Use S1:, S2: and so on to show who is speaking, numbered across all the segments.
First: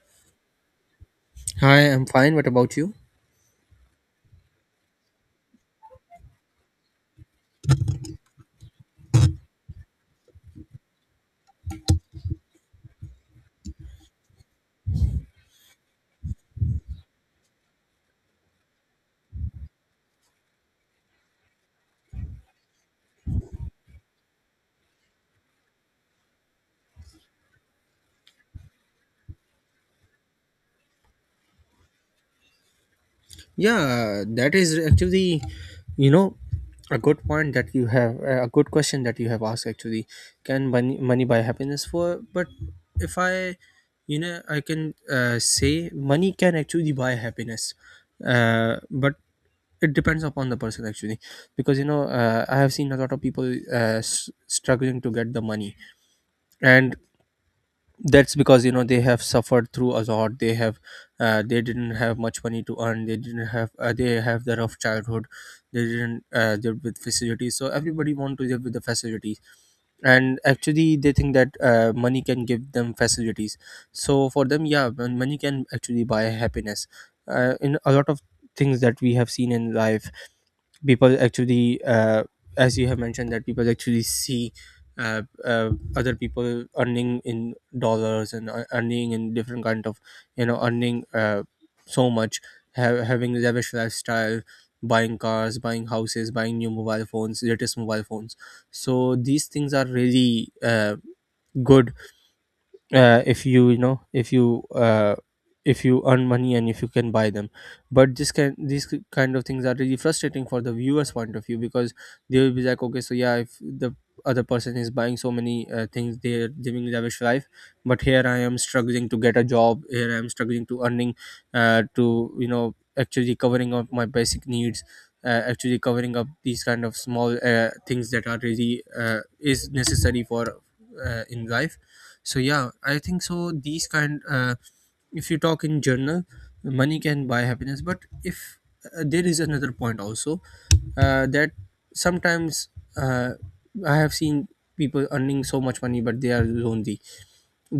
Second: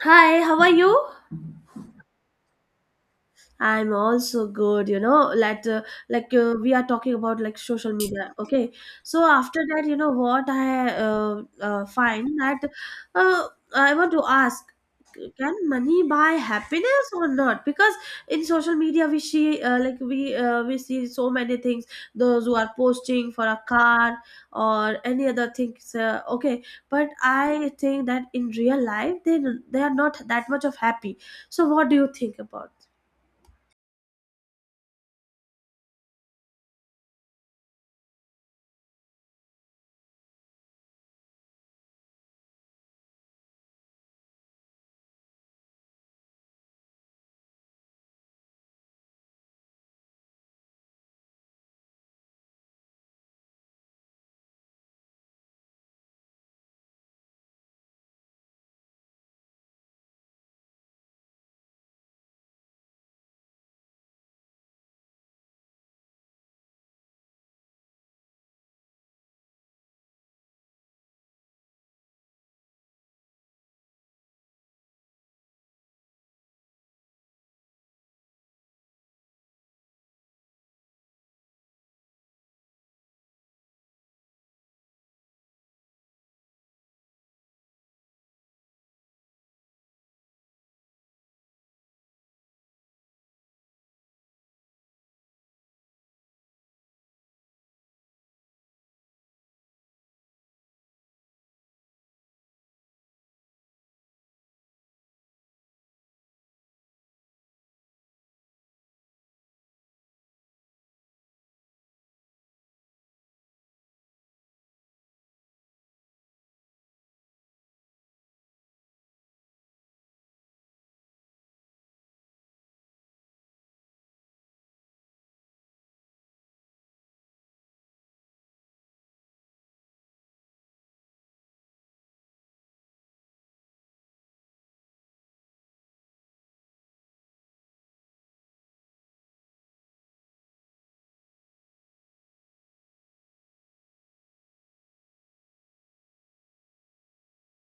S1: Hi, how are you?
S2: Hi, I'm fine. What about you?
S1: I'm also good, you know, we are talking about like social media, okay? So after that, you know what I find that uh, I want to ask, can money buy happiness or not? Because in social media, we see like we see so many things. Those who are posting for a car or any other things, okay. But I think that in real life, they are not that much of happy. So what do you think about?
S2: Yeah, that is actually, you know, a good point that you have, a good question that you have asked actually. Can money buy happiness for? But if I, you know, I can say money can actually buy happiness. But it depends upon the person actually because you know I have seen a lot of people struggling to get the money. And that's because you know they have suffered through a lot. They have they didn't have much money to earn. They didn't have, they have the rough childhood. They didn't live with facilities, so everybody want to live with the facilities, and actually they think that money can give them facilities. So for them, yeah, money can actually buy happiness. In a lot of things that we have seen in life, people actually, as you have mentioned, that people actually see, uh, uh, other people earning in dollars and earning in different kind of, you know, earning, so much, having lavish lifestyle, buying cars, buying houses, buying new mobile phones, latest mobile phones. So these things are really, good, if you, you know, if you, if you earn money and if you can buy them. But this can, these kind of things are really frustrating for the viewers point of view, because they will be like, okay, so yeah, if the other person is buying so many, things, they're living lavish life, but here I am struggling to get a job, here I am struggling to earning, to you know actually covering up my basic needs, actually covering up these kind of small, things that are really, is necessary for, in life. So yeah, I think so these kind, if you talk in general, money can buy happiness. But if, there is another point also, that sometimes, uh, I have seen people earning so much money, but they are lonely.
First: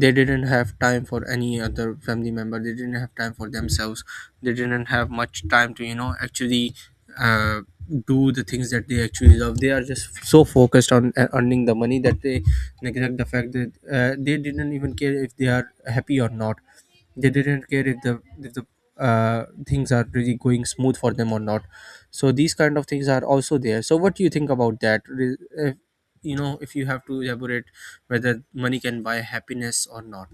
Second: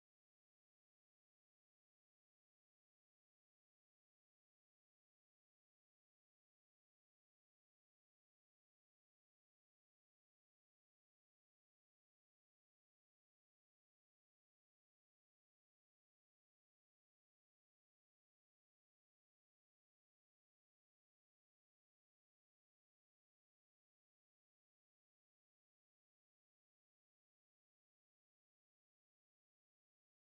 S2: They didn't have time for any other family member, they didn't have time for themselves, they didn't have much time to you know actually, uh, do the things that they actually love. They are just so focused on, earning the money, that they neglect the fact that, they didn't even care if they are happy or not. They didn't care if the things are really going smooth for them or not. So these kind of things are also there. So what do you think about that, uh, you know, if you have to elaborate, whether money can buy happiness or not?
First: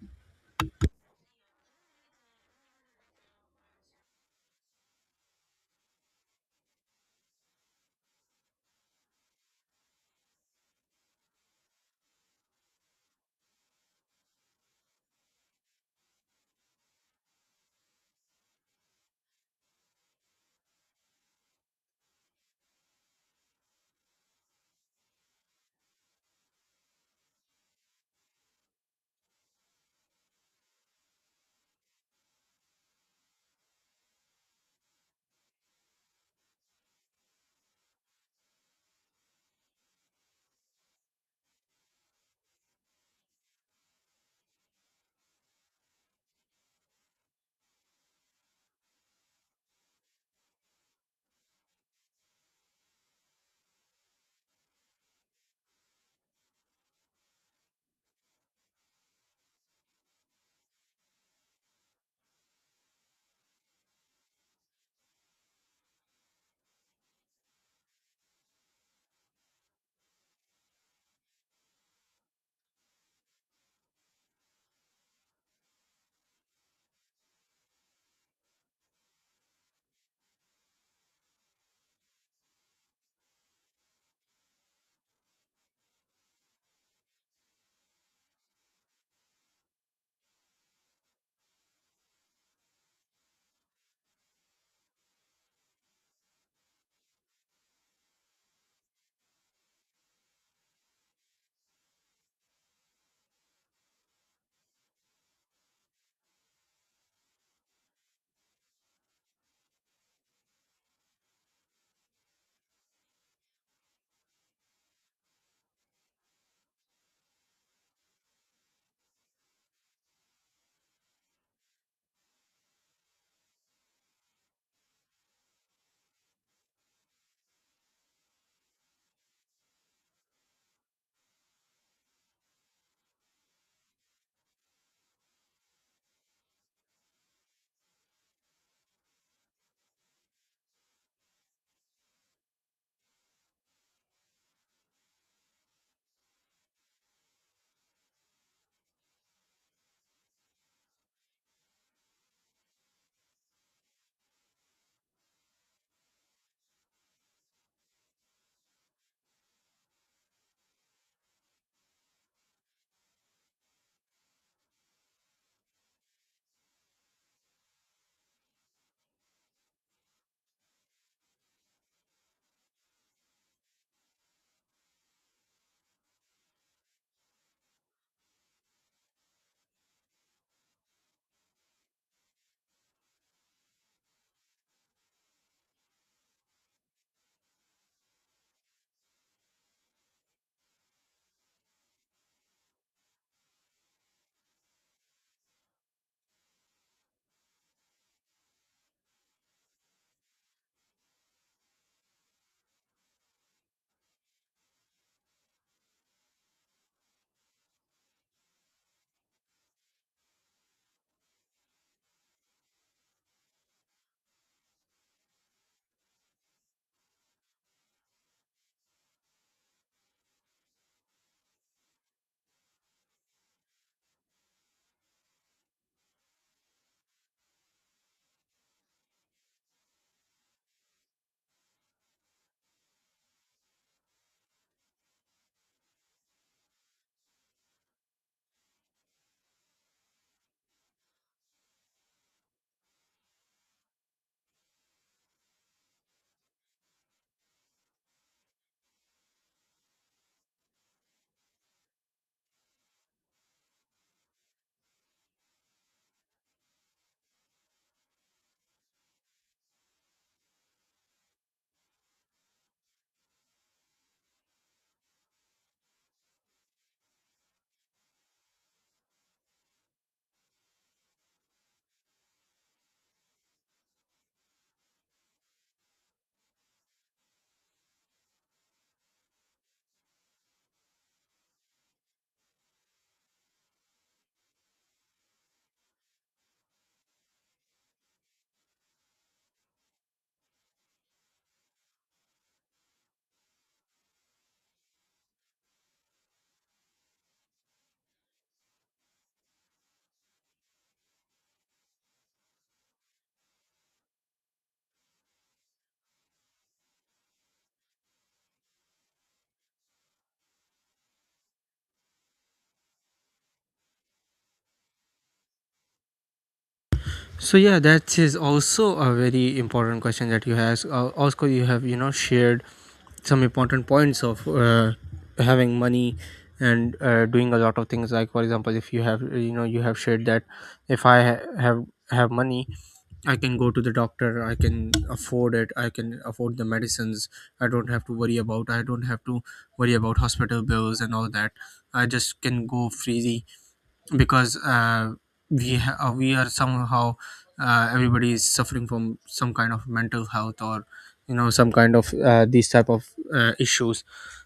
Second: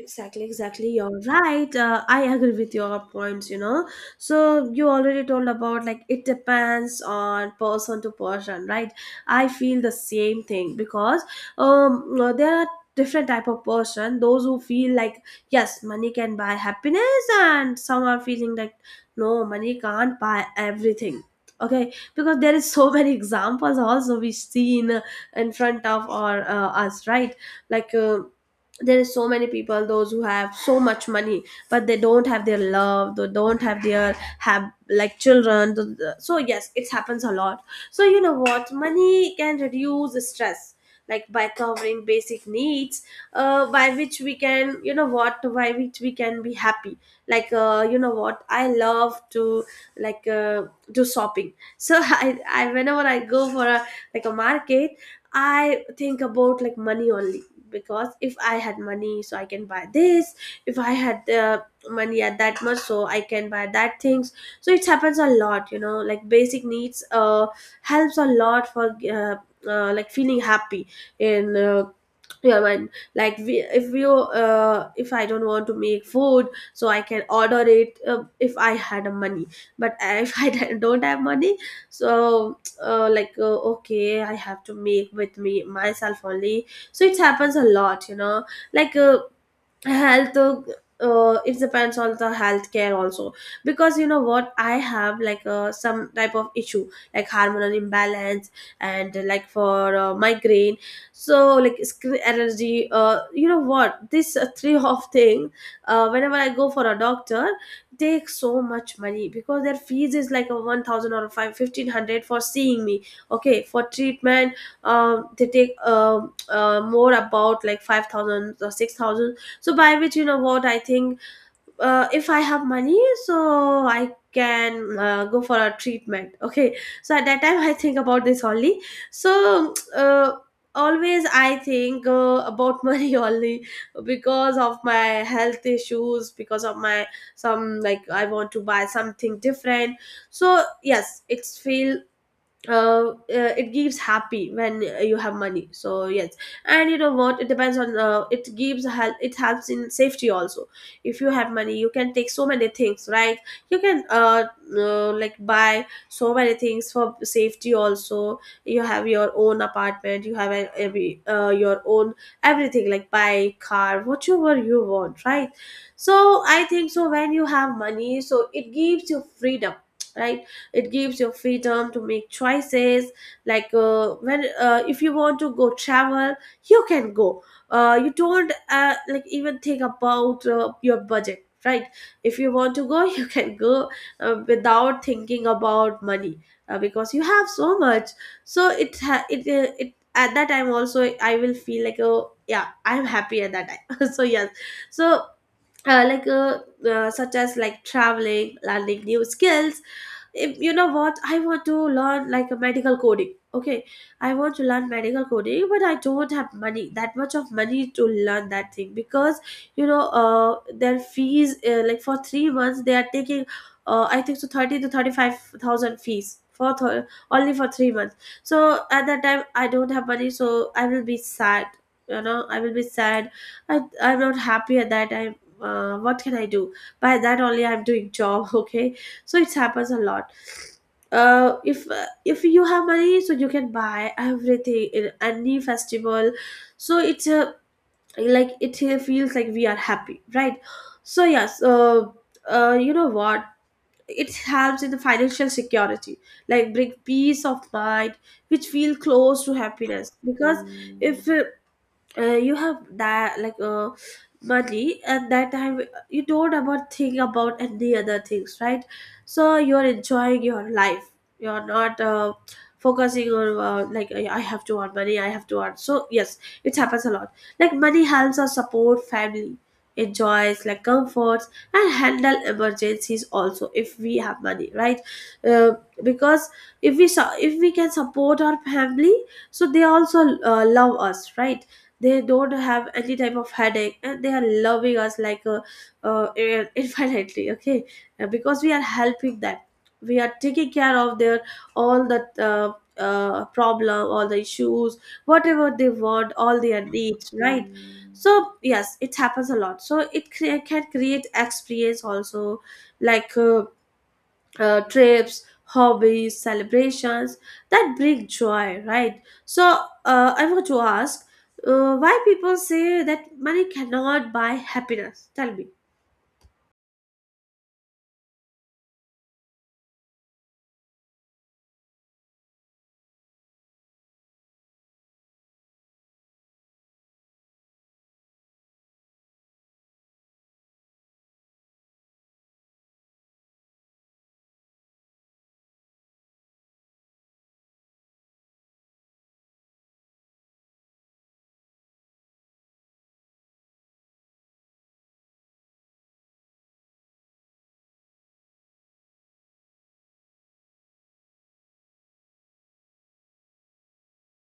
S1: Exactly, exactly. You're right. I agree with your points, you know. So, you already told about like it depends on person to person, right? I feel the same thing because there are different type of person those who feel like yes money can buy happiness, and some are feeling like no, money can't buy everything, okay? Because there is so many examples also we see in front of our us, right? like uh, there is so many people those who have so much money but they don't have their love, they don't have their have like children so yes, it happens a lot. So you know what, money can reduce the stress like by covering basic needs, by which we can, you know what, by which we can be happy. You know what, I love to like uh, do shopping. So I, whenever I go for a like a market, I think about like money only. Because if I had money, so I can buy this. If I had money at that much, so I can buy that things. So it happens a lot, you know, like basic needs helps a lot for like feeling happy in yeah man. Like we, if you if I don't want to make food, so I can order it, if I had a money. But if I don't have money, so okay I have to make with me myself only. So it happens a lot, you know. like uh, health it depends on the healthcare also, because you know what, I have like some type of issue like hormonal imbalance and like for migraine, so like skin allergy, you know what, this three of thing, whenever I go for a doctor, take so much money because their fees is like a 1000 or 5 1500 for seeing me, okay, for treatment. They take more about like 5000 or 6000. So by which, you know what I think, if I have money, so I can go for a treatment, okay? So at that time I think about this only. So always I think about money only, because of my health issues, because of my some, like I want to buy something different. So yes, it's feel uh, uh, it gives happy when you have money. So yes. And you know what, it depends on it gives help, it helps in safety also. If you have money, you can take so many things, right? You can like buy so many things for safety also. You have your own apartment, you have every your own everything, like bike, car, whatever you want, right? So I think so, when you have money, so it gives you freedom, right? It gives your freedom to make choices. Like when if you want to go travel, you can go. You don't like even think about your budget, right? If you want to go you can go, without thinking about money, because you have so much. So it ha- it it at that time also I will feel like, oh yeah, I'm happy at that time so yes. So uh, like uh, such as like traveling, learning new skills. If- you know what, I want to learn like a medical coding, okay? I want to learn medical coding, but I don't have money, that much of money to learn that thing. Because you know their fees like for 3 months they are taking, I think so 30 to 35,000 fees for th- only for 3 months. So at that time I don't have money, so I will be sad, you know, I will be sad. I'm not happy at that time. Uh, what can I do? By that only I'm doing job okay. So it happens a lot. If you have money, so you can buy everything in any festival. So it's like it feels like we are happy, right? So yes, you know what, it helps in the financial security, like bring peace of mind, which feel close to happiness. Because if you have that like money and that time you don't about think about any other things, right? So you're enjoying your life. You're not focusing on like I have to earn money, I have to earn. So yes, it happens a lot. Like money helps us support family, enjoys like comforts, and handle emergencies also if we have money, right? Uh, because if we su- if we can support our family, so they also love us, right? They don't have any type of headache and they are loving us like in- infinitely, okay? Because we are helping them, we are taking care of their all the uh, problem, all the issues, whatever they want, all their needs, right? So yes, it happens a lot. So can create experience also, like trips, hobbies, celebrations, that bring joy, right? So I want to ask, why people say that money cannot buy happiness, tell me.
S2: So yeah, that is also a very important question that you have, also you have, you know, shared some important points of, having money and, doing a lot of things. Like for example, if you have, you know, you have shared that if I have money, I can go to the doctor, I can afford it, I can afford the medicines. I don't have to worry about, I don't have to worry about hospital bills and all that. I just can go freely because, we we are somehow, everybody is suffering from some kind of mental health, or you know some kind of, these type of, issues.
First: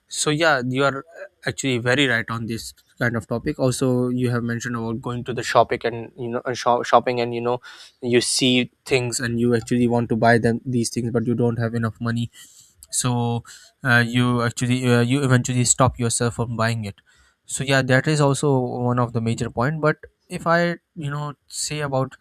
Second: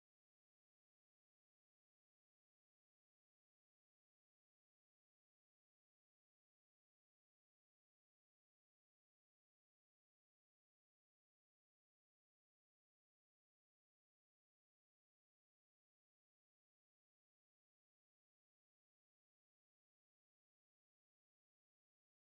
S2: So yeah, you are actually very right on this kind of topic. Also you have mentioned about going to the shopping, and you know, shopping, and you know, you see things and you actually want to buy them, these things, but you don't have enough money. So, you actually, you eventually stop yourself from buying it. So yeah, that is also one of the major point. But if I you know say about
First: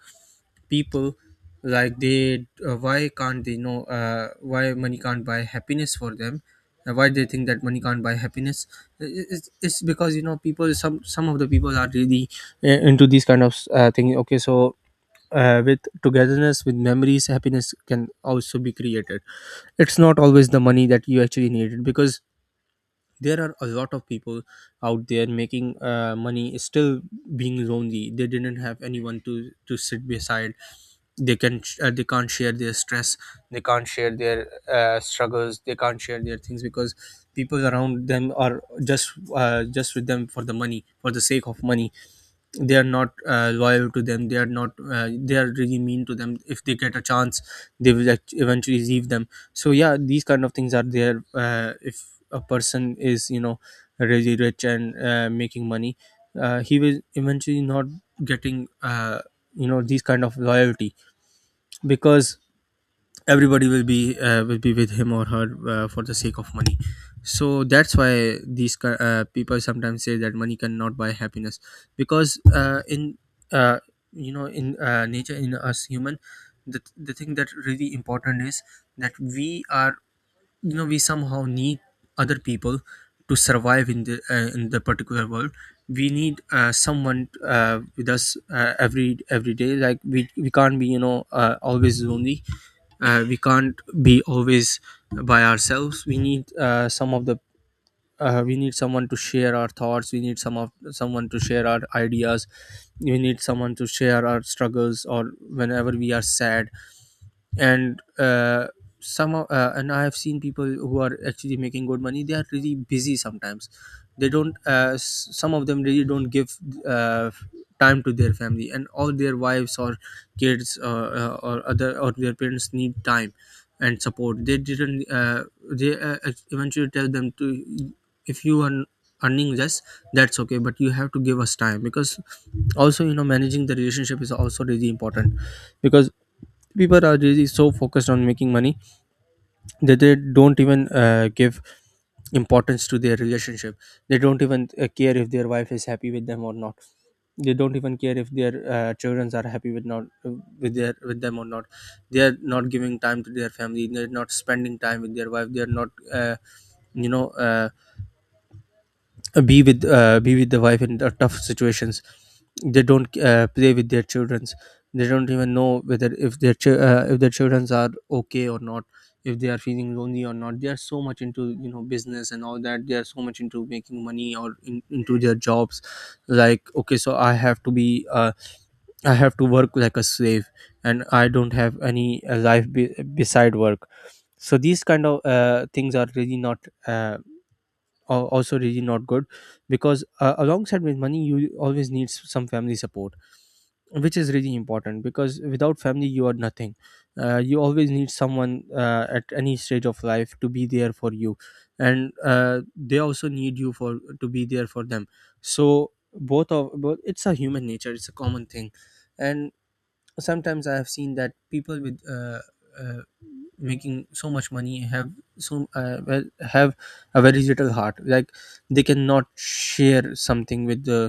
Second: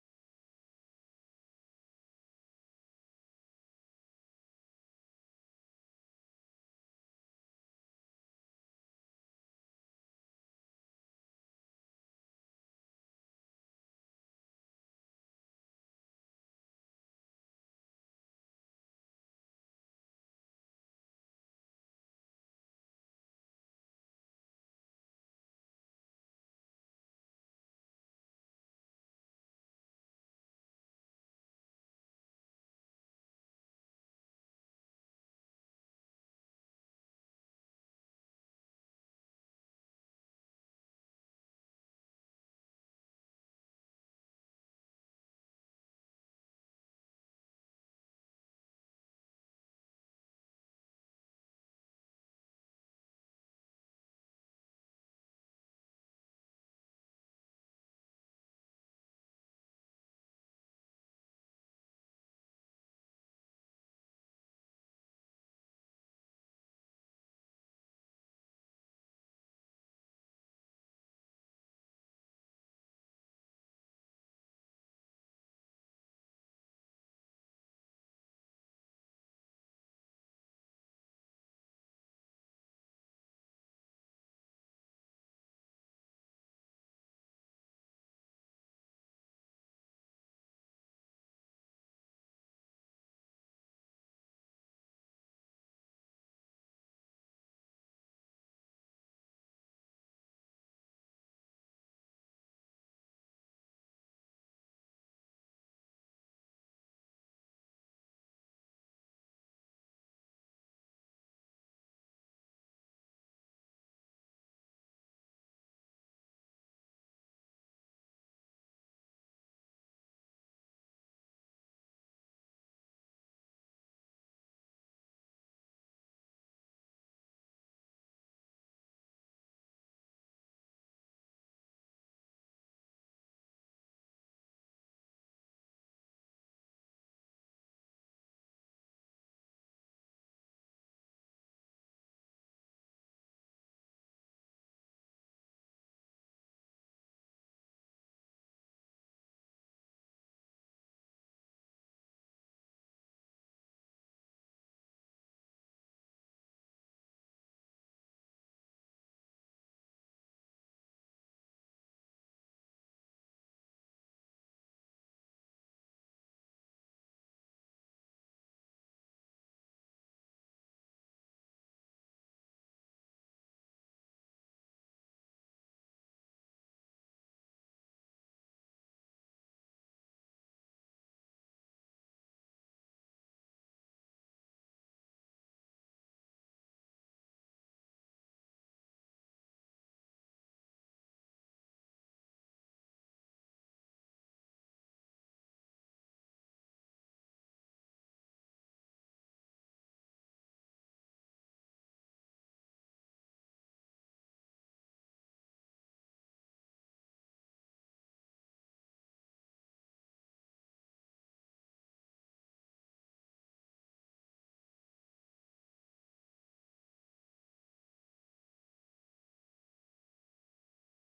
S2: people, like they, why can't they know, why money can't buy happiness for them, why they think that money can't buy happiness. It's because you know people, some of the people are really, into these kind of, thing, okay. So, with togetherness, with memories, happiness can also be created. It's not always the money that you actually needed, because there are a lot of people out there making, money, still being lonely. They didn't have anyone to sit beside. They can, they can't share their stress, they can't share their, struggles, they can't share their things, because people around them are just, just with them for the money, for the sake of money. They are not, loyal to them, they are not, they are really mean to them. If they get a chance, they will eventually leave them. So yeah, these kind of things are there. Uh, if a person is you know really rich and, making money, he will eventually not getting, you know, these kind of loyalty, because everybody will be, will be with him or her, for the sake of money. So that's why these people sometimes say that money cannot buy happiness, because, in uh, you know, in, nature, in us human, the thing that really important is that we are, you know, we somehow need other people to survive in the, in the particular world. We need, someone, with us, every day. Like we can't be, you know, always lonely, we can't be always by ourselves. We need, some of the, we need someone to share our thoughts, we need someone to share our ideas, we need someone to share our struggles, or whenever we are sad. And, and I have seen people who are actually making good money, they are really busy sometimes, they don't, some of them really don't give, uh, time to their family and all, their wives or kids, or other, or their parents need time and support. They didn't, they, eventually tell them to, if you are earning less, that's okay, but you have to give us time, because also you know managing the relationship is also really important. Because people are really so focused on making money that they don't even, give importance to their relationship. They don't even, care if their wife is happy with them or not. They don't even care if their, children are happy with not, with their, with them or not. They are not giving time to their family, they're not spending time with their wife, they're not, uh, you know uh, be with, be with the wife in the tough situations. They don't, play with their childrens. They don't even know whether if their if their childrens are okay or not, if they are feeling lonely or not. They are so much into, you know, business and all that, they are so much into making money, or into their jobs, like, okay, so I have to be, I have to work like a slave, and I don't have any, life beside work. So these kind of, things are really not, uh, also really not good. Because, alongside with money, you always need some family support, which is really important, because without family you are nothing. Uh, you always need someone, at any stage of life to be there for you, and, they also need you for to be there for them. So both, it's a human nature, it's a common thing. And sometimes I have seen that people with, uh, making so much money have so, well, have a very little heart. Like, they cannot share something with the,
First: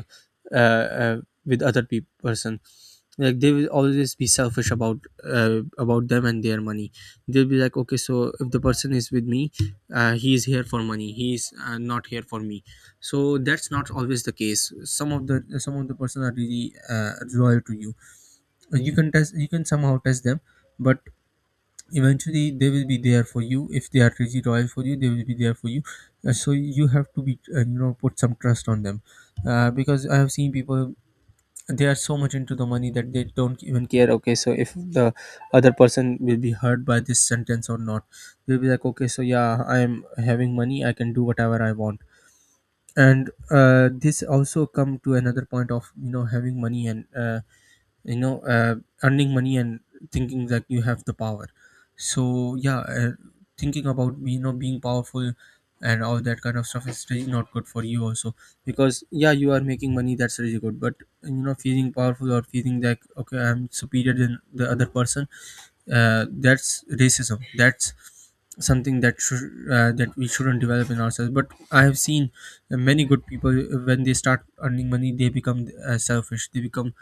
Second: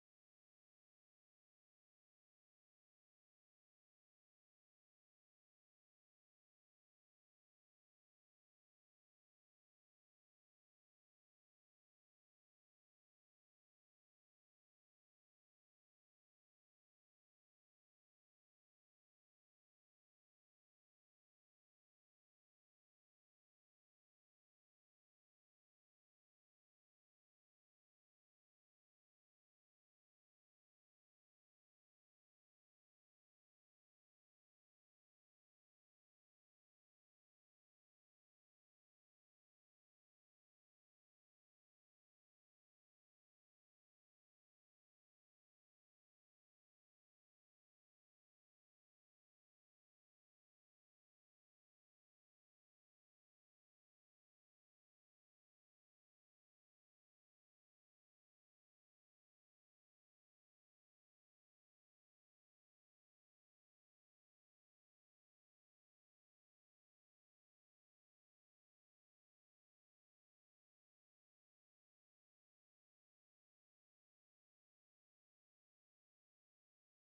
S2: uh, uh, with other person. Like they will always be selfish about, about them and their money. They'll be like, okay, so if the person is with me, he is here for money, he is, not here for me. So that's not always the case. Some of the person are really, loyal to you. Like, you can test, you can somehow test them, but eventually they will be there for you. If they are really loyal for you, they will be there for you. So you have to be, you know, put some trust on them. Uh, because I have seen people, they are so much into the money that they don't even care, okay, so if the other person will be hurt by this sentence or not. They'll be like, okay, so yeah, I am having money, I can do whatever I want. And, this also come to another point of, you know, having money and, you know uh, earning money, and Thinking that you have the power. So yeah, thinking about being powerful and all that kind of stuff is really not good for you also, because yeah, you are making money, that's really good, but you know, feeling powerful or feeling like okay, I'm superior than the other person. That's racism, that's something that should, that we shouldn't develop in ourselves. But I have seen many good people, when they start earning money they become selfish, they become,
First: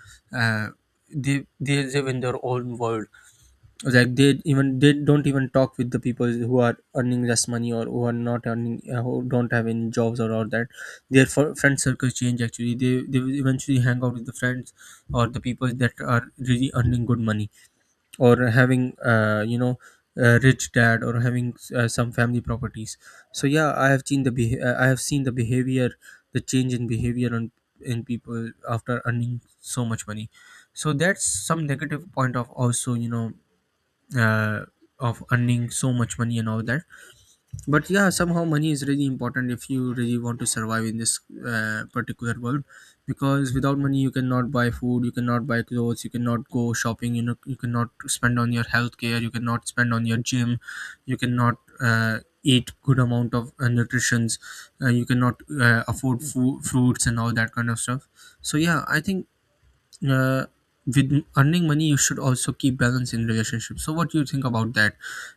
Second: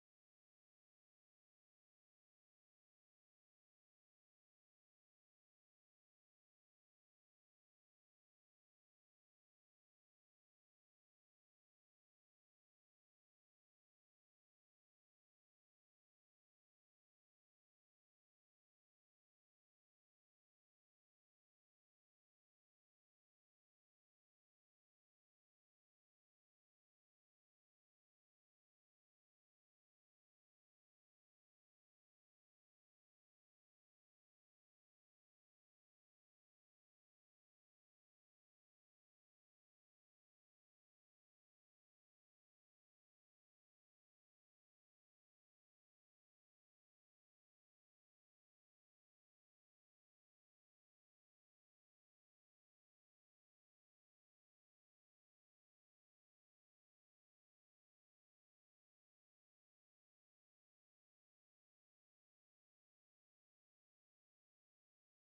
S2: uh, they live in their own world, like they even, they don't even talk with the people who are earning less money or who are not earning, who don't have any jobs or all that. Their friend circle change, actually they will eventually hang out with the friends or the people that are really earning good money, or having a rich dad, or having some family properties. So yeah, I have seen the I have seen the behavior, the change in behavior on in people after earning so much money. So that's some negative point of also, uh, of earning so much money and all that. But yeah, somehow money is really important if you really want to survive in this particular world, because without money you cannot buy food, you cannot buy clothes, you cannot go shopping, you know, you cannot spend on your healthcare, you cannot spend on your gym, you cannot eat good amount of nutritions. You cannot afford fruits and all that kind of stuff. So yeah, I think uh, with earning money you should also keep balance in relationships. So what do you think about that?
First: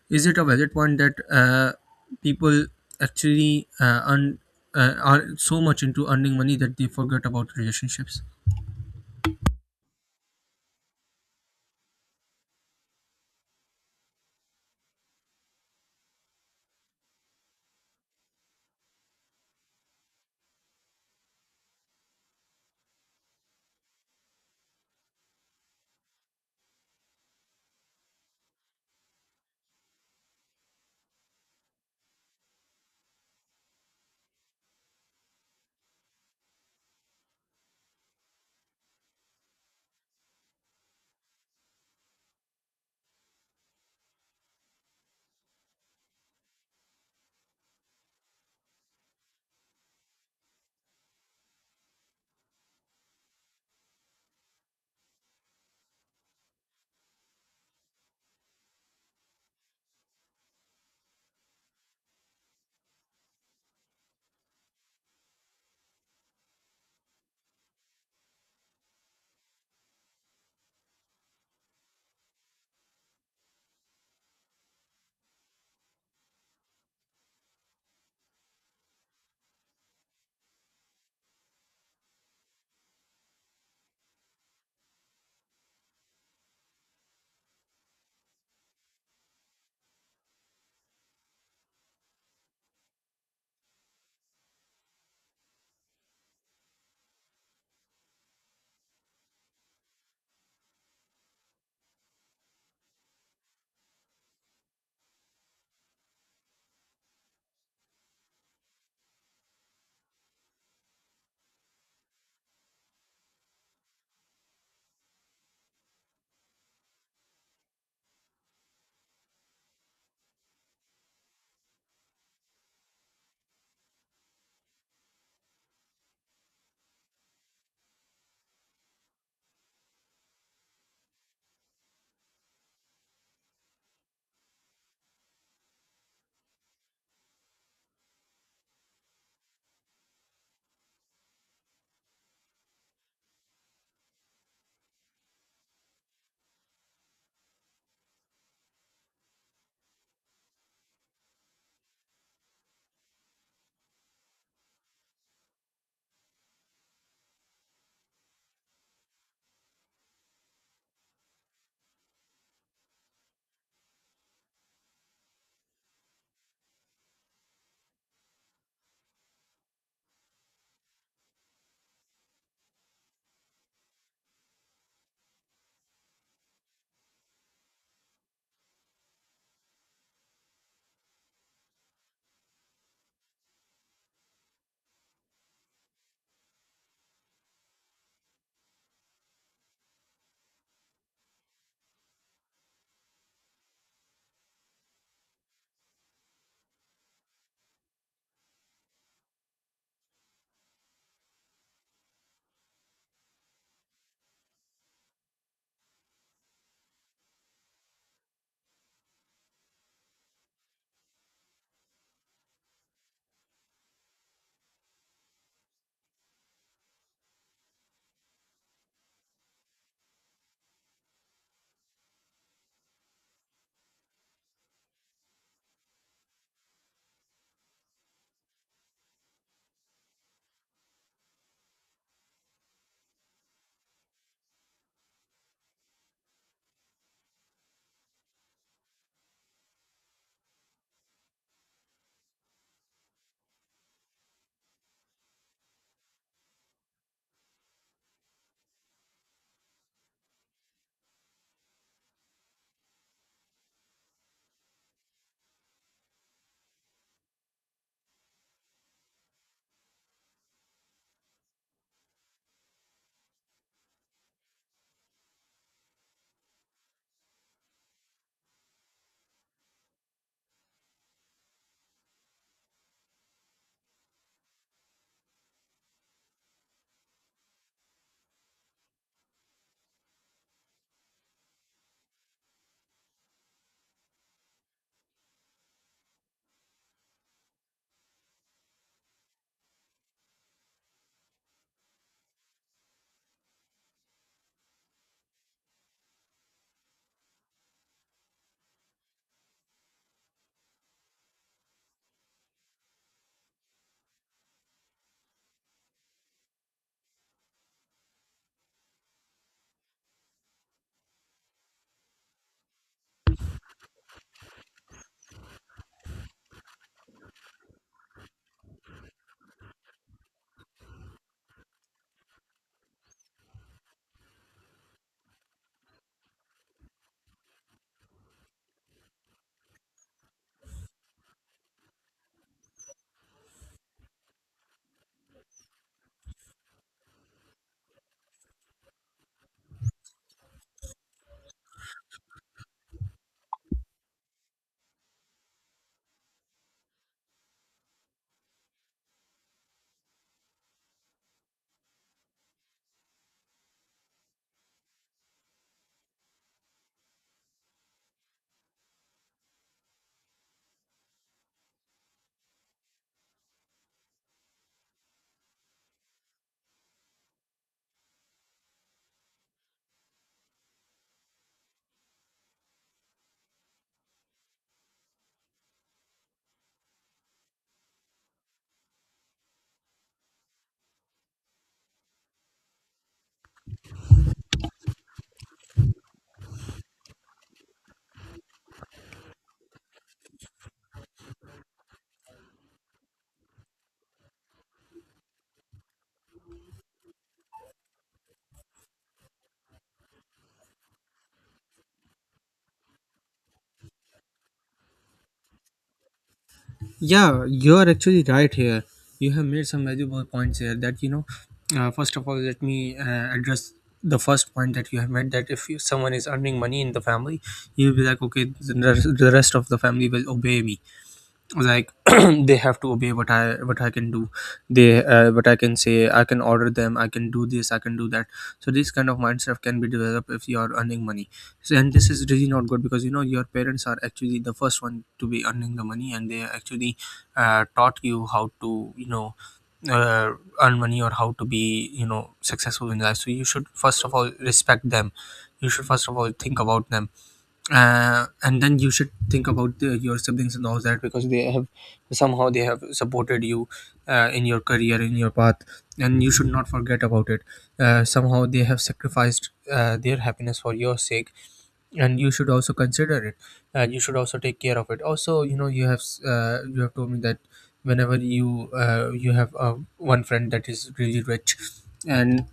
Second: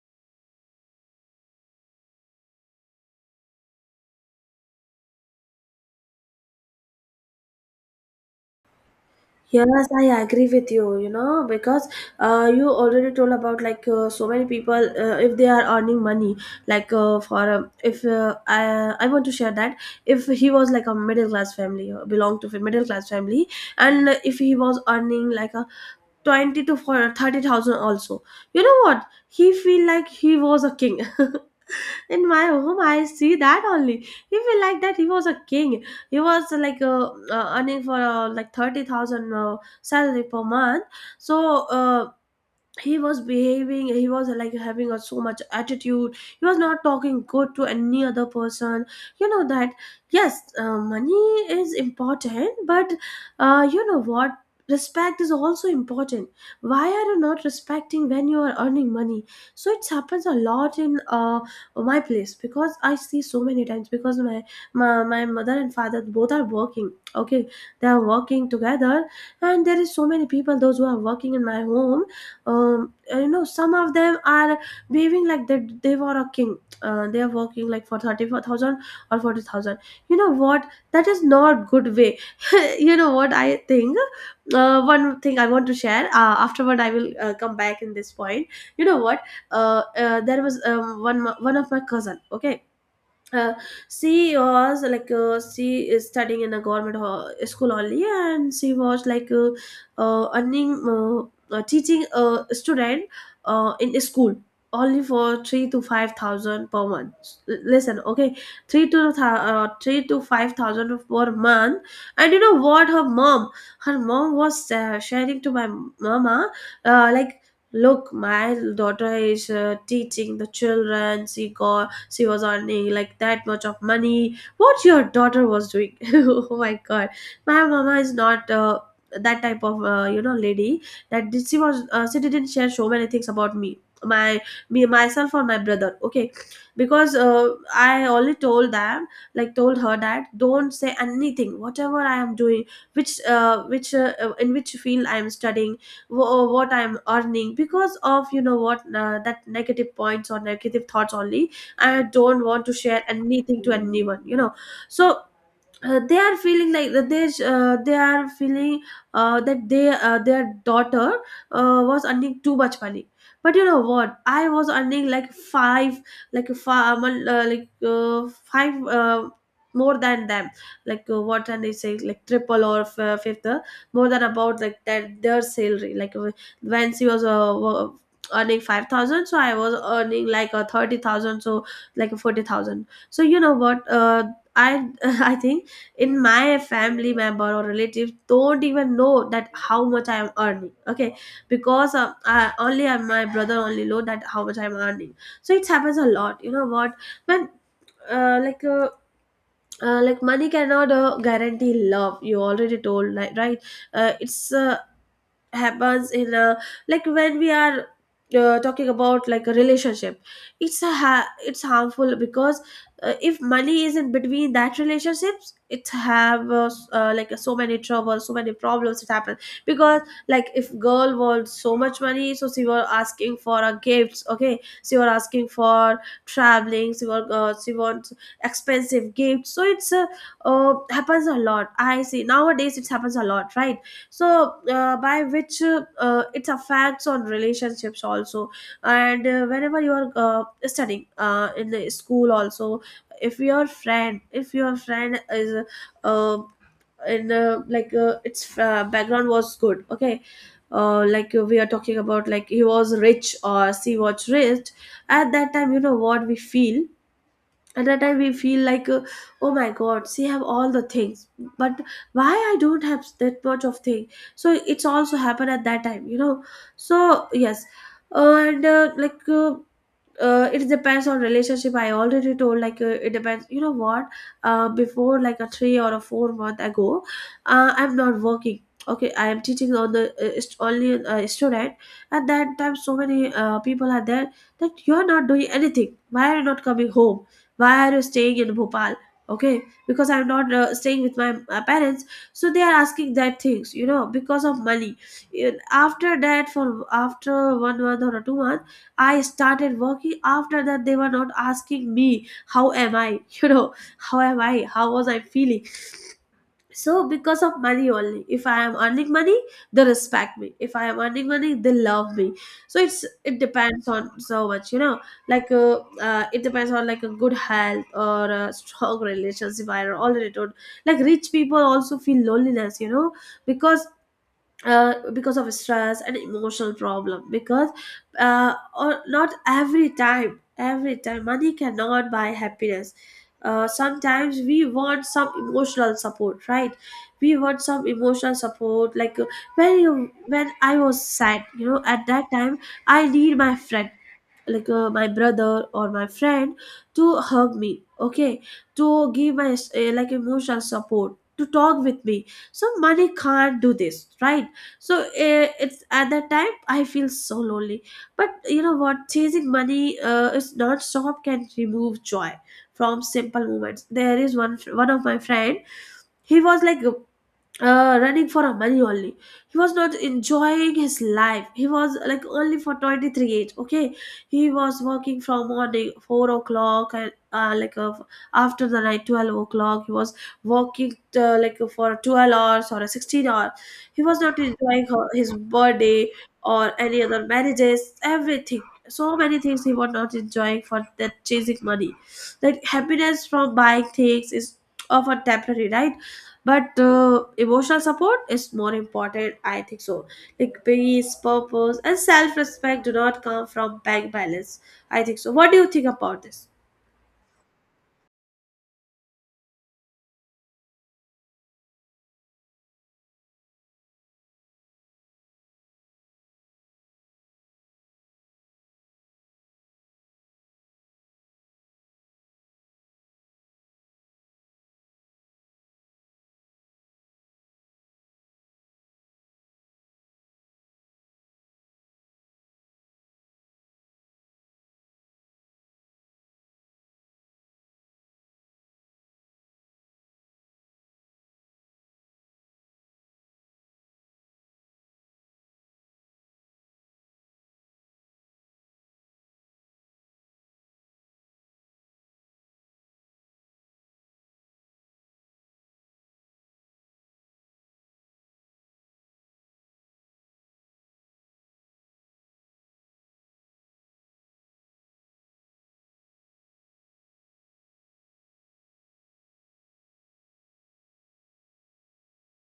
S2: Is it a valid point that, people actually, are so much into earning money that they forget about relationships?
S1: Yes, I agree with you, you know, because you already told about like so many people, if they are earning money, like for if I want to share that, if he was like a middle class family, belonged to a middle class family, and if he was earning like a 20 to for 30,000 also. You know what? He feel like he was a king. In my home, I see that only. He feel like that he was a king. He was like earning for like 30,000 salary per month. So. He was behaving, he was like having a so much attitude, he was not talking good to any other person. You know that yes, money is important, but you know what, respect is also important. Why are you not respecting when you are earning money? So it happens a lot in my place, because I see so many times. Because my mother and father both are working, okay? They are working together. And there is so many people those who are working in my home. Um, you know, some of them are behaving like they were a king, they are working like for 34,000 or 40,000. You know what, that is not good way. You know what I think, one thing I want to share, afterward I will come back in this point. You know what, there was one of my cousin, okay? Uh, she was like she is studying in a government ho- school only, and she was like earning teaching a student in a school only for 3 to 5,000 per month. L- listen okay, 3 to 5,000 per month. And you know what, her mom, her mom was sharing to my mama, like, look, my daughter is teaching the children, she got, she was earning like that much of money, what your daughter was doing. Oh my god. My mama is not that type of you know, lady. She was she didn't share so many things about my me myself or my brother, okay? Because I only told them, like told her that, don't say anything whatever I am doing, which in which field I am studying, what I am earning. Because of you know what, that negative points or negative thoughts only, I don't want to share anything to anyone, you know. So they are feeling like that they are feeling that they their daughter was earning too much money. But you know what, I was earning like five, like five five more than them, like what can I Say like triple or fifth, more than about like that their salary. Like when she was earning 5,000, so I was earning like 30,000, so like 40,000. So you know what, I I think in my family member or relative don't even know that how much I am earning. Okay, because only my brother only know that how much I am earning. So it happens a lot, you know what, when uh, like uh, like money cannot guarantee love, you already told, like, right? It's happens in a, like when we are talking about like a relationship, it's it's harmful because, if money is in between that relationships, it have like so many troubles, so many problems it happen. Because like if girl wants so much money, so she was asking for a gifts, okay, she was asking for traveling, she was she wants expensive gifts. So it's happens a lot, I see nowadays it happens a lot, right? So by which it affects on relationships also. And whenever you are studying in the school also, if your friend is uh, in like its background was good, okay, we are talking about like he was rich or she was rich. At that time, you know what we feel, at that time we feel like, oh my god, she have all the things, but why I don't have that much of thing? So it's also happened at that time, you know. So yes. And it depends on relationship, I already told, like, it depends, you know what, before like a three or a four month ago, I'm not working, okay, I am teaching on the only student. At that time, so many people are there, that you're not doing anything, why are you not coming home, why are you staying in Bhopal? Okay, because I'm not staying with my parents, so they are asking that things, you know, because of money. And after that, for after one month or two months, I started working. After that, they were not asking me how am I, you know, how am I, how was I feeling. So because of money only, if I am earning money they respect me, if I am earning money they love me. So it's, it depends on so much, you know. Like it depends on like a good health or a strong relationship, I already told. Like rich people also feel loneliness, you know, because because of stress and emotional problem. Because or not every time, every time money cannot buy happiness. Sometimes we want some emotional support, right? We want some emotional support, like, when you, when I was sad, you know, at that time I need my friend, like my brother or my friend, to hug me, okay, to give my like emotional support, to talk with me. So money can't do this, right? So it's at that time I feel so lonely. But you know what, chasing money is not stop, can remove joy from simple moments. There is one of my friend, he was like running for a money only. He was not enjoying his life. He was like only for 23 age. Okay, he was working from morning 4 o'clock and after the night 12 o'clock. He was working like for 12 hours or a 16 hour. He was not enjoying his birthday or any other marriages, everything. So many things he was not enjoying for that chasing money. Like happiness from buying things is often temporary, right? But emotional support is more important, I think so. Like peace, purpose and self-respect do not come from bank balance, I think so. What do you think about this?
S2: Yeah, you are actually right here. You have made some valuable points here, that you know. First of all, let me address the first point that you have made, that if someone is earning money in the family, you'll be like, okay, the the rest of the family will obey me. Like, they have to obey what I can do. They, what I can say, I can order them, I can do this, I can do that. So this kind of mindset can be developed if you are earning money. So, and this is really not good, because you know your parents are actually the first one to be earning the money, and they actually taught you how to, you know, uh, earn money or how to be, you know, successful in life. So you should first of all respect them, you should first of all think about them. And then you should think about your siblings and all that, because they have, somehow they have supported you in your career, in your path, and you should not forget about it. Somehow they have sacrificed their happiness for your sake, and you should also consider it. And you should also take care of it also, you know. You have you have told me that whenever you, you have one friend that is really rich, and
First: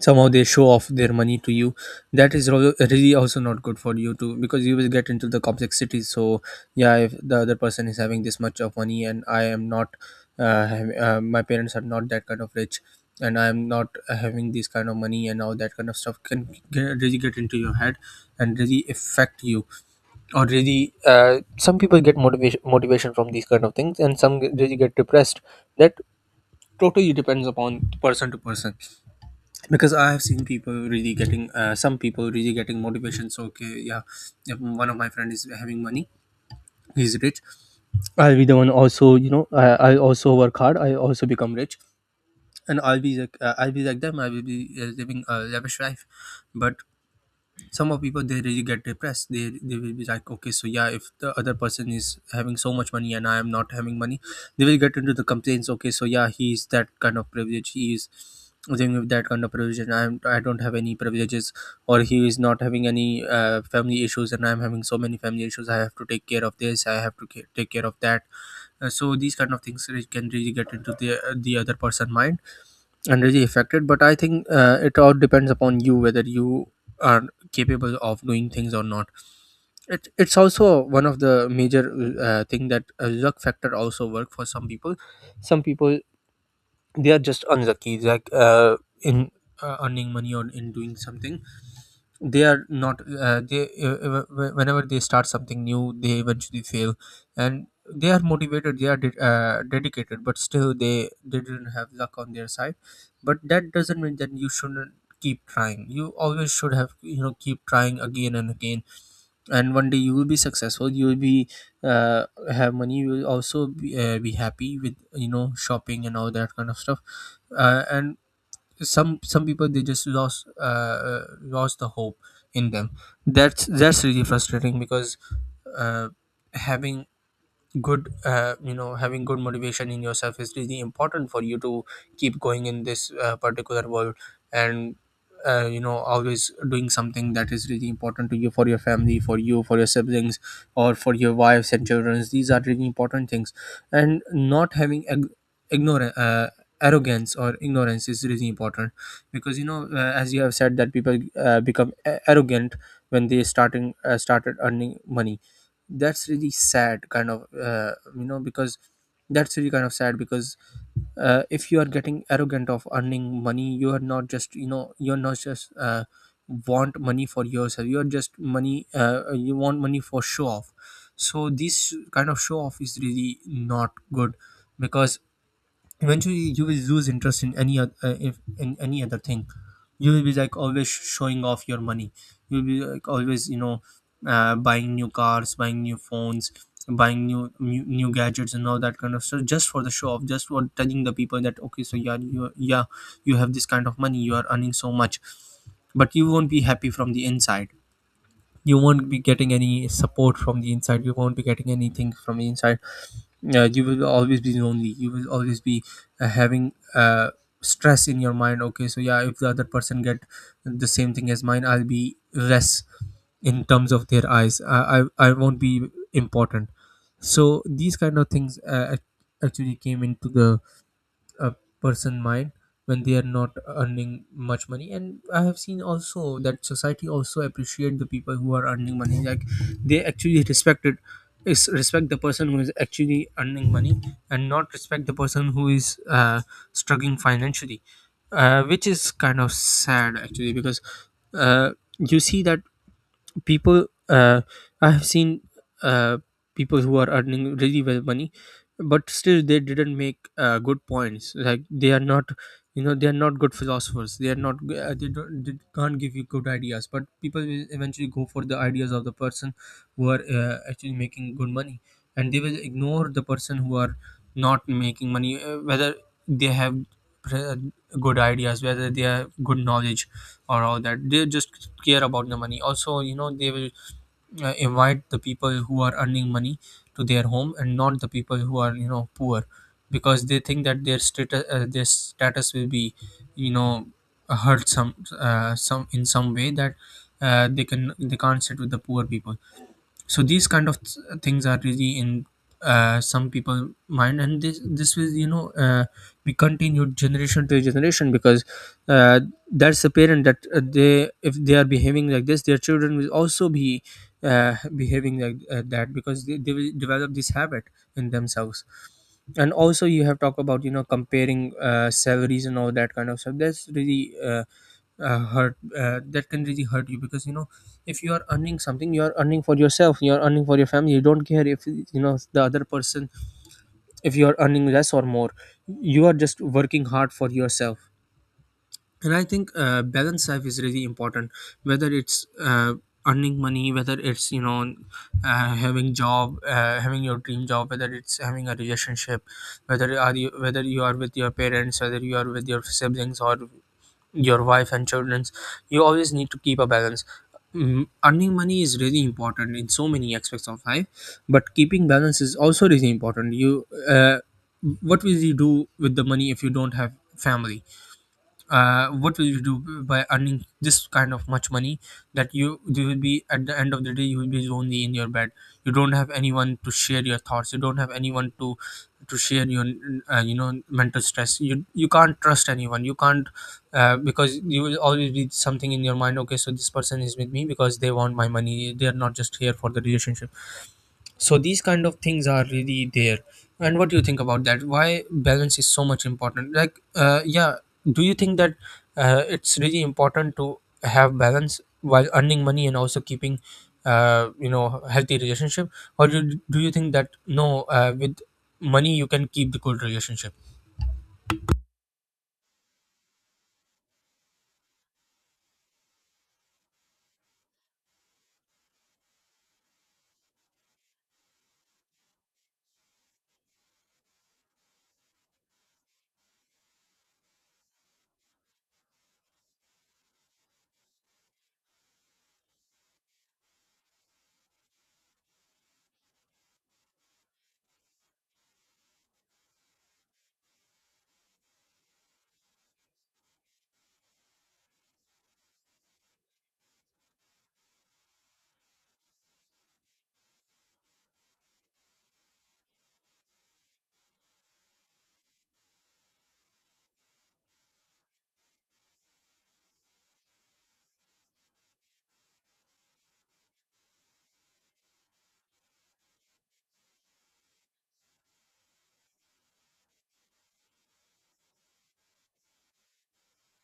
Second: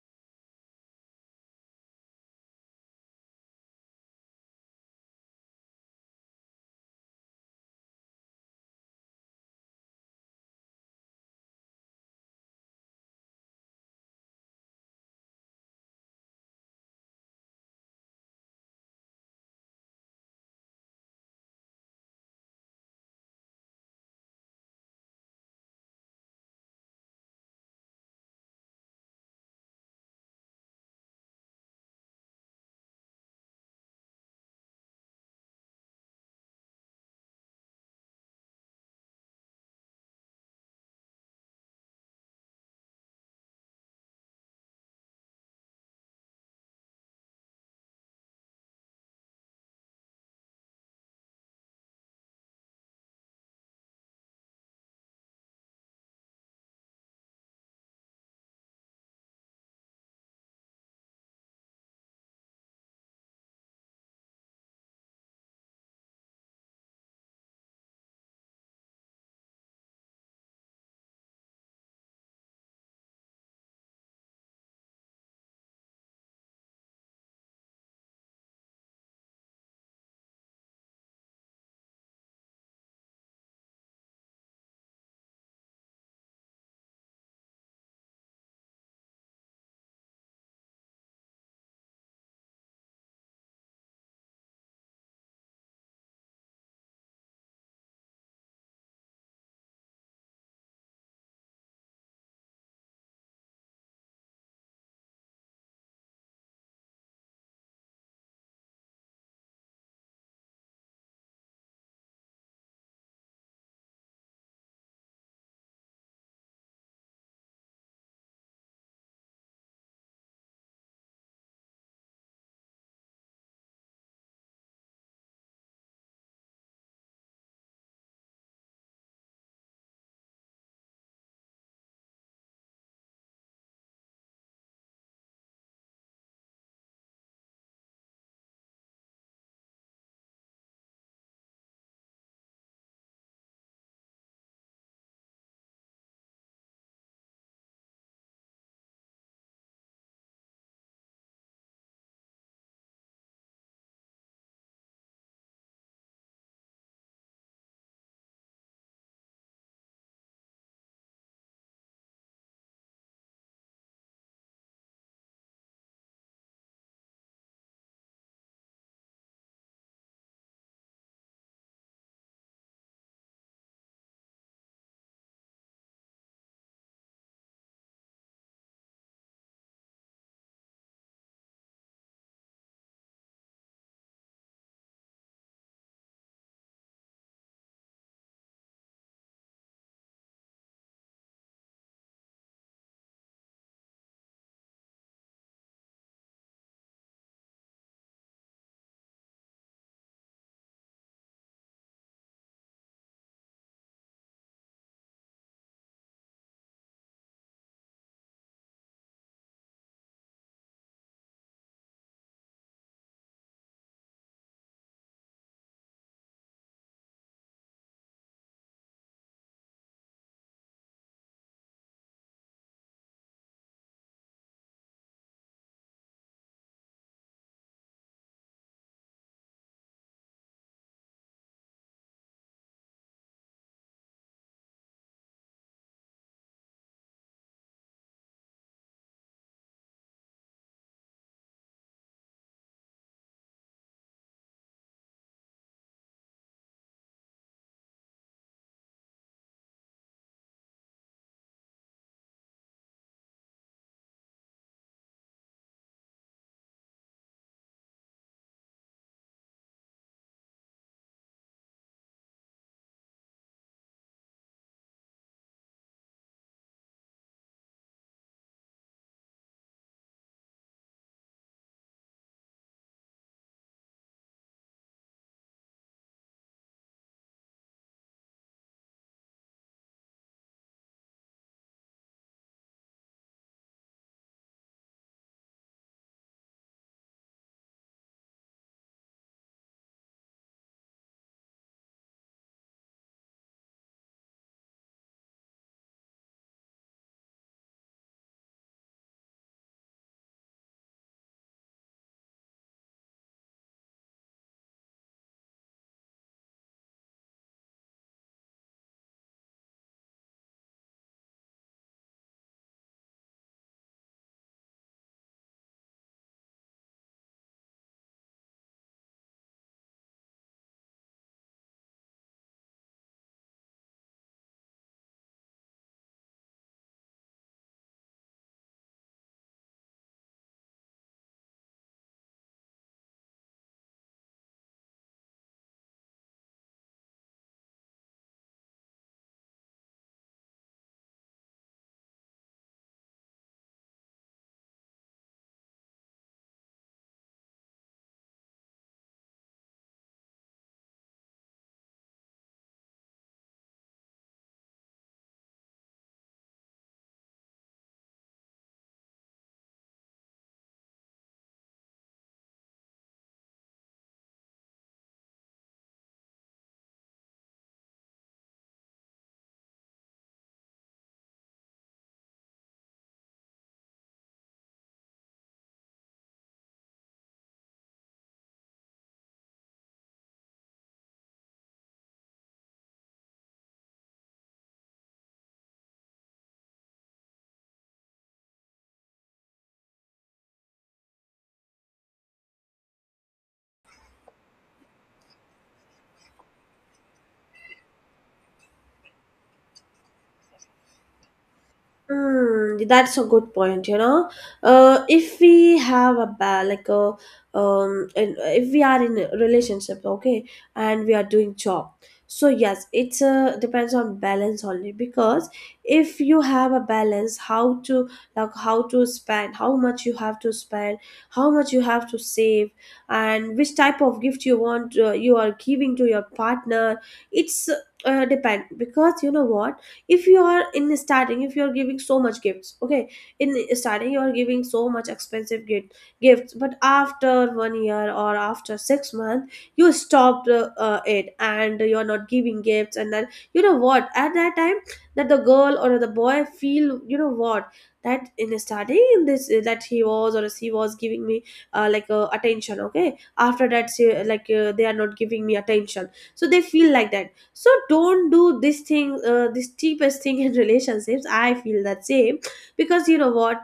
S2: somehow they show off their money to you, that is really also not good for you too, because you will get into the complexity. So yeah, if the other person is having this much of money and I am not, my parents are not that kind of rich, and I am not having this kind of money, and all that kind of stuff can get, really get into your head and really affect you. Or really, some people get motivation, motivation from these kind of things, and some really get depressed. That totally depends upon person to person, because I have seen people really getting, some people really getting motivation. So okay, yeah, if one of my friend is having money, he's rich, I'll be the one also, you know, I also work hard, I also become rich, and I'll be like, I'll be like them, I will be living a lavish life. But some of people, they really get depressed, they will be like, okay so yeah, if the other person is having so much money and I am not having money, they will get into the complaints. Okay so yeah, he is that kind of privilege, he is living with that kind of privilege, and I don't have any privileges. Or he is not having any family issues, and I'm having so many family issues, I have to take care of this, I have to take care of that. So these kind of things can really get into the other person mind and really affected. But I think, it all depends upon you, whether you are capable of doing things or not. It's also one of the major thing that, luck factor also work for some people. Some people, they are just unlucky, like in earning money or in doing something. They are not, whenever they start something new, they eventually fail. And they are motivated, they are dedicated, but still they didn't have luck on their side. But that doesn't mean that you shouldn't keep trying. You always should have, you know, keep trying again and again, and one day you will be successful, you will be uh, have money, you will also be happy with, you know, shopping and all that kind of stuff. And some people, they just lost, lost the hope in them. That's really frustrating, because uh, having good, having good motivation in yourself is really important for you to keep going in this particular world. And you know, always doing something that is really important to you, for your family, for you, for your siblings, or for your wives and children, these are really important things. And not having ag- ignore arrogance or ignorance is really important, because you know, as you have said, that people become arrogant when they starting started earning money. That's really sad kind of, because, that's really kind of sad, because if you are getting arrogant of earning money, you are not just, you know, you're not just want money for yourself, you're just money you want money for show off. So this kind of show off is really not good, because eventually you will lose interest in any other, if in any other thing. You will be like always showing off your money, you'll be like always, you know, buying new cars, buying new phones, buying new gadgets and all that kind of stuff, just for the show off, just for telling the people that, okay so yeah, you you have this kind of money, you are earning so much. But you won't be happy from the inside, you won't be getting any support from the inside, you won't be getting anything from the inside. You will always be lonely, you will always be having stress in your mind. Okay so yeah, if the other person get the same thing as mine, I'll be less in terms of their eyes. I won't be important. So these kind of things, actually came into the, a person mind when they are not earning much money. And I have seen also that society also appreciate the people who are earning money. Like they actually respect the person who is actually earning money, and not respect the person who is struggling financially, which is kind of sad actually. Because uh, you see that, people, I have seen, uh, people who are earning really well money, but still they didn't make good points. Like they are not, you know, they are not good philosophers, they are not they can't give you good ideas, but people will eventually go for the ideas of the person who are actually making good money, and they will ignore the person who are not making money, whether they have pre- good ideas, whether they have good knowledge or all that. They just care about the money also, you know. They will invite the people who are earning money to their home, and not the people who are, you know, poor, because they think that their status, their status will be, you know, hurt some, some in some way, that they can They can't sit with the poor people. So these kind of things are really in some people mind, and this will be continued generation to generation, because uh, that's apparent that they if they are behaving like this, their children will also be behaving like that, because they will develop this habit in themselves. And also, you have talked about, comparing salaries and all that kind of stuff. That's really hurt, that can really hurt you, because if you are earning something, you are earning for yourself, you are earning for your family. You don't care if the other person, if you are earning less or more, you are just working hard for yourself. And I think balance life is really important, whether it's earning money, whether it's having job, having your dream job, whether it's having a relationship, whether are you, whether you are with your parents, whether you are with your siblings, or your wife and children's, you always need to keep a balance. Mm, earning money is really important in so many aspects of life, but keeping balance is also really important. You What will you do with the money if you don't have family? What will you do by earning this kind of much money, that you will be, at the end of the day, you will be lonely in your bed? You don't have anyone to share your thoughts, you don't have anyone to share your mental stress. You can't trust anyone, you can't because you will always be something in your mind: okay, so this person is with me because they want my money, they are not just here for the relationship. So these kind of things are really there. And what do you think about that, why balance is so much important? Like yeah, do you think that it's really important to have balance while earning money, and also keeping healthy relationship? Or do you think that no, with money you can keep the good relationship?
S1: Hmm, that's a good point, you know. If we have like a and if we are in a relationship, okay, and we are doing job, so yes, it's depends on balance only. Because if you have a balance, how to, like how to spend, how much you have to spend, how much you have to save, and which type of gift you want, you are giving to your partner, it's depend. Because you know what, if you are in starting, if you are giving so much gifts, okay, in starting you are giving so much expensive gifts, but after one year or after six months you stopped it, and you are not giving gifts, and then you know what, at that time, that the girl or the boy feel, you know what, that in starting in this, that he was or she was giving me attention, okay, after that she, like they are not giving me attention, so they feel like that. So don't do this thing, this cheapest thing in relationships, I feel that same. Because you know what,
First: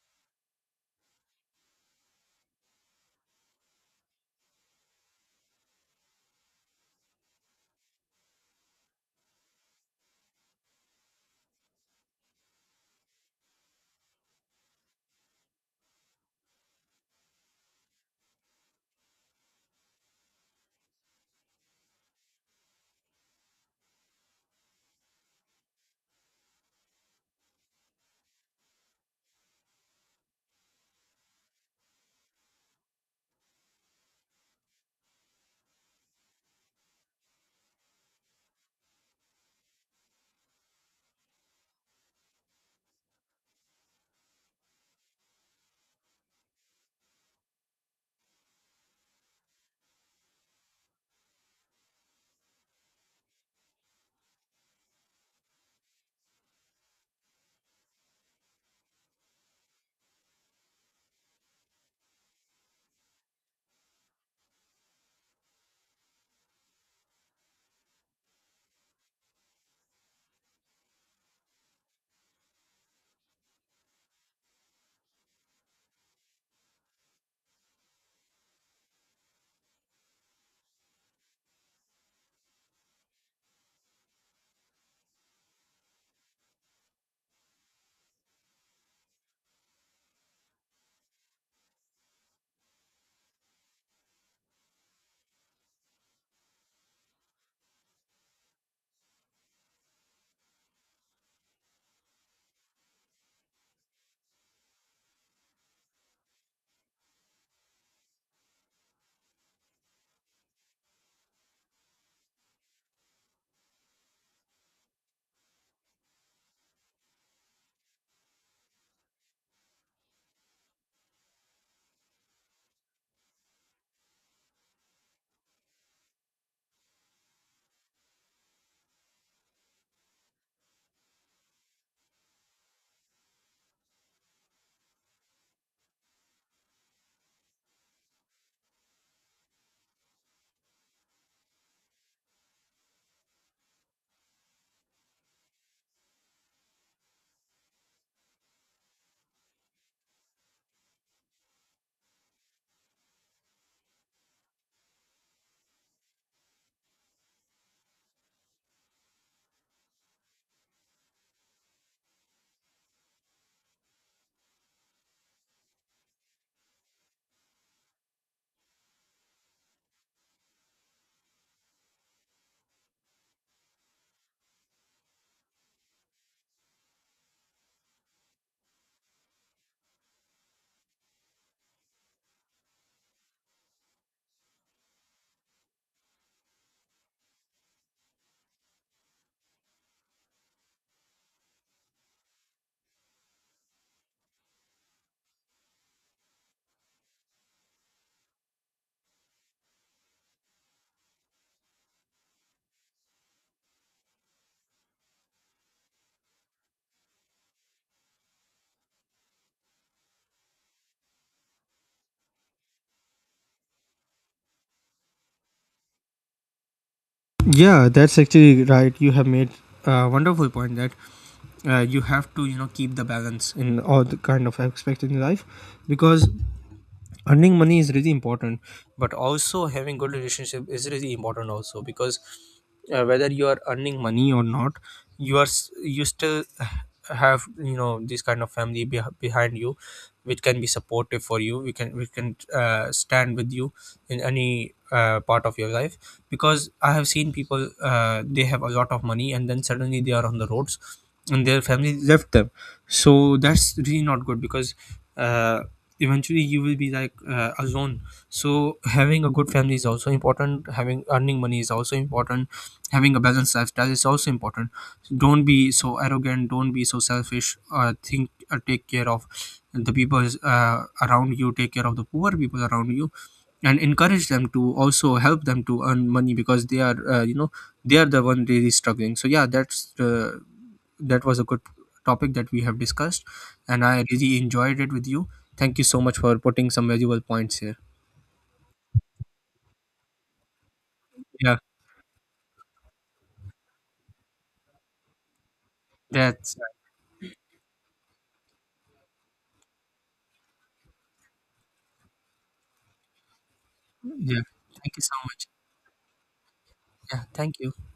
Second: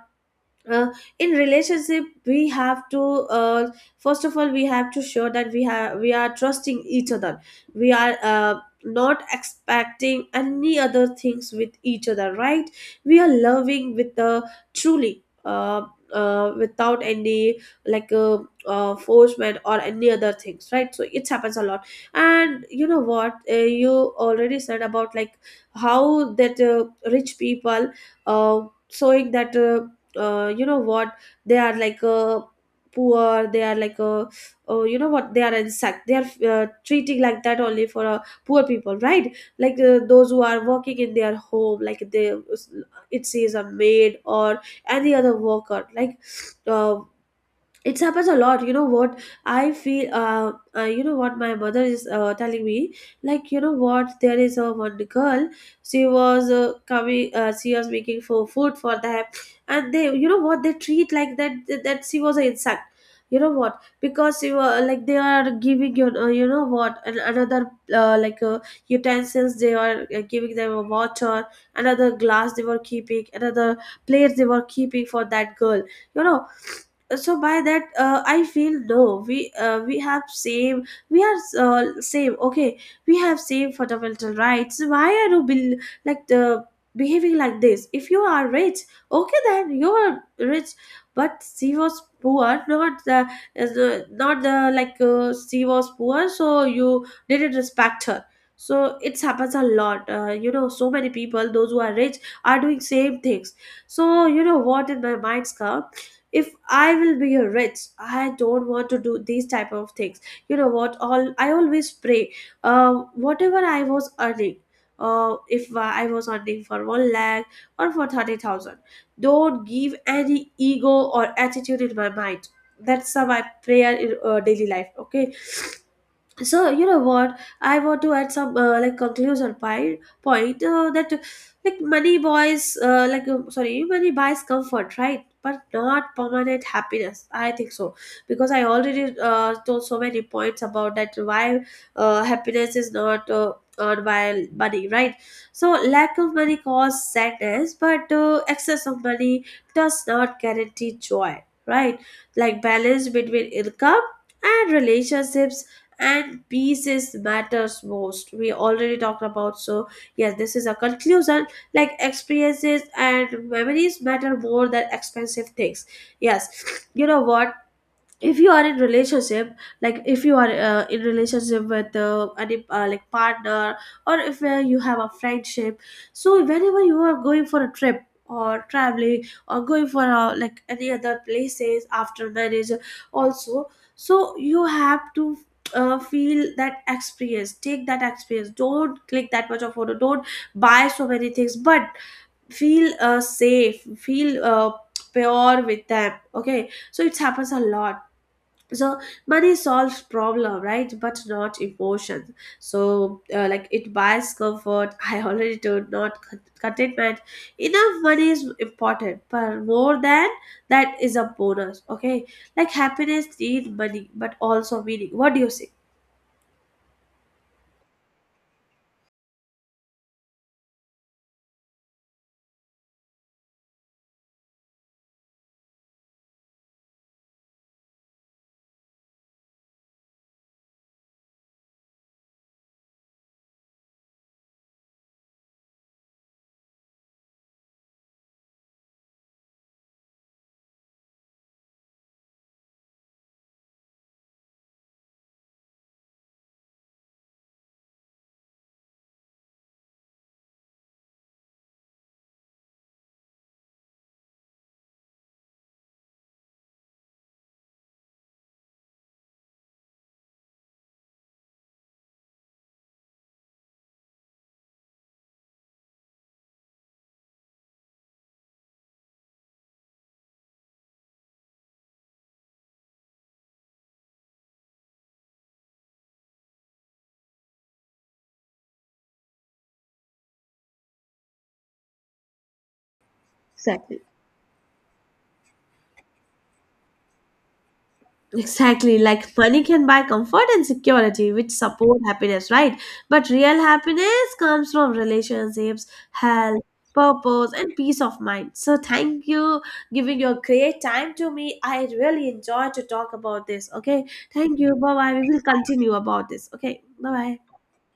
S1: uh, in relationship we have to uh, first of all we have to show that we have, we are trusting each other, we are not expecting any other things with each other, right? We are loving with the truly without any like uh, forcement or any other things, right? So it happens a lot. And you know what, you already said about like how that rich people uh, showing that you know what, they are like a poor, they are like a, oh you know what, they are insect, they are treating like that only for poor people, right? Like those who are working in their home, like they, it says a maid or any other worker, like uh, it happens a lot, you know what. I feel you know what, my mother is telling me, like you know what, there is a one girl, she was coming, she was making for food for them, and they, you know what, they treat like that, that she was an insect, you know what. Because you were like, they are giving you, you know what, another uh, like uh, utensils, they are giving them a water, another glass they were keeping, another plates they were keeping for that girl, you know. So by that, I feel no, we we have same, we are same, okay, we have same fundamental rights. Why are you like the behaving like this? If you are rich, okay, then you are rich, but she was poor, not is the, not the, like she was poor, so you didn't respect her. So it happens a lot, you know, so many people those who are rich are doing same things. So you know what, in my mind's come, if I will be a rich, I don't want to do these type of things. You know what, all I always pray, whatever I was earning, if I was earning for 1 lakh or for 30,000, don't give any ego or attitude in my mind. That's my prayer in daily life. Okay, so you know what, I want to add some like conclusion point, that like money buys sorry, money buys comfort, right? But not permanent happiness, I think so. Because I already told so many points about that, why happiness is not earned by money, right? So lack of money causes sadness, but excess of money does not guarantee joy, right? Like balance between income and relationships and pieces matters most, we already talked about. So yes, this is a conclusion. Like experiences and memories matter more than expensive things. Yes, you know what, if you are in relationship, like if you are in relationship with any like partner, or if you have a friendship, so whenever you are going for a trip or traveling or going for like any other places, after marriage also, so you have to feel that experience, take that experience, don't click that much of photo, don't buy so many things, but feel safe, feel pure with them, okay. So it happens a lot. So money solves problem, right? But not emotions. So like it buys comfort, I already told, not contentment. Enough money is important, but more than that is a bonus, okay. Like happiness need money but also meaning, what do you say?
S2: Yeah, that's actually right. You have made a wonderful point, that you have to, you know, keep the balance in all the kind of aspects in life, because earning money is really important, but also having good relationship is really important also, because whether you are earning money or not, you are you still have, you know, this kind of family behind you, which can be supportive for you, we can stand with you in any part of your life. Because I have seen people, they have a lot of money and then suddenly they are on the roads and their family left them. So that's really not good, because uh, eventually you will be like alone. So having a good family is also important, having earning money is also important, having a balanced lifestyle is also important. So don't be so arrogant, don't be so selfish. Think, take care of the people around you, take care of the poor people around you, and encourage them, to also help them to earn money, because they are, they are the one really struggling. So yeah, that's that was a good topic that we have discussed, and
S1: Exactly.
S2: I really enjoyed it with you. Thank you so much for putting some valuable points here.
S1: Exactly, like money can buy comfort and security, which
S2: Yeah,
S1: support happiness, right? But real happiness comes from relationships,
S2: that's
S1: health, purpose, and peace of mind. So thank you giving your great time to me. I really enjoy to talk about this. Okay,
S2: yeah,
S1: thank you.
S2: thank
S1: Bye
S2: you so
S1: bye. We will
S2: much.
S1: continue about this. Okay, bye
S2: Yeah, thank
S1: bye.
S2: you.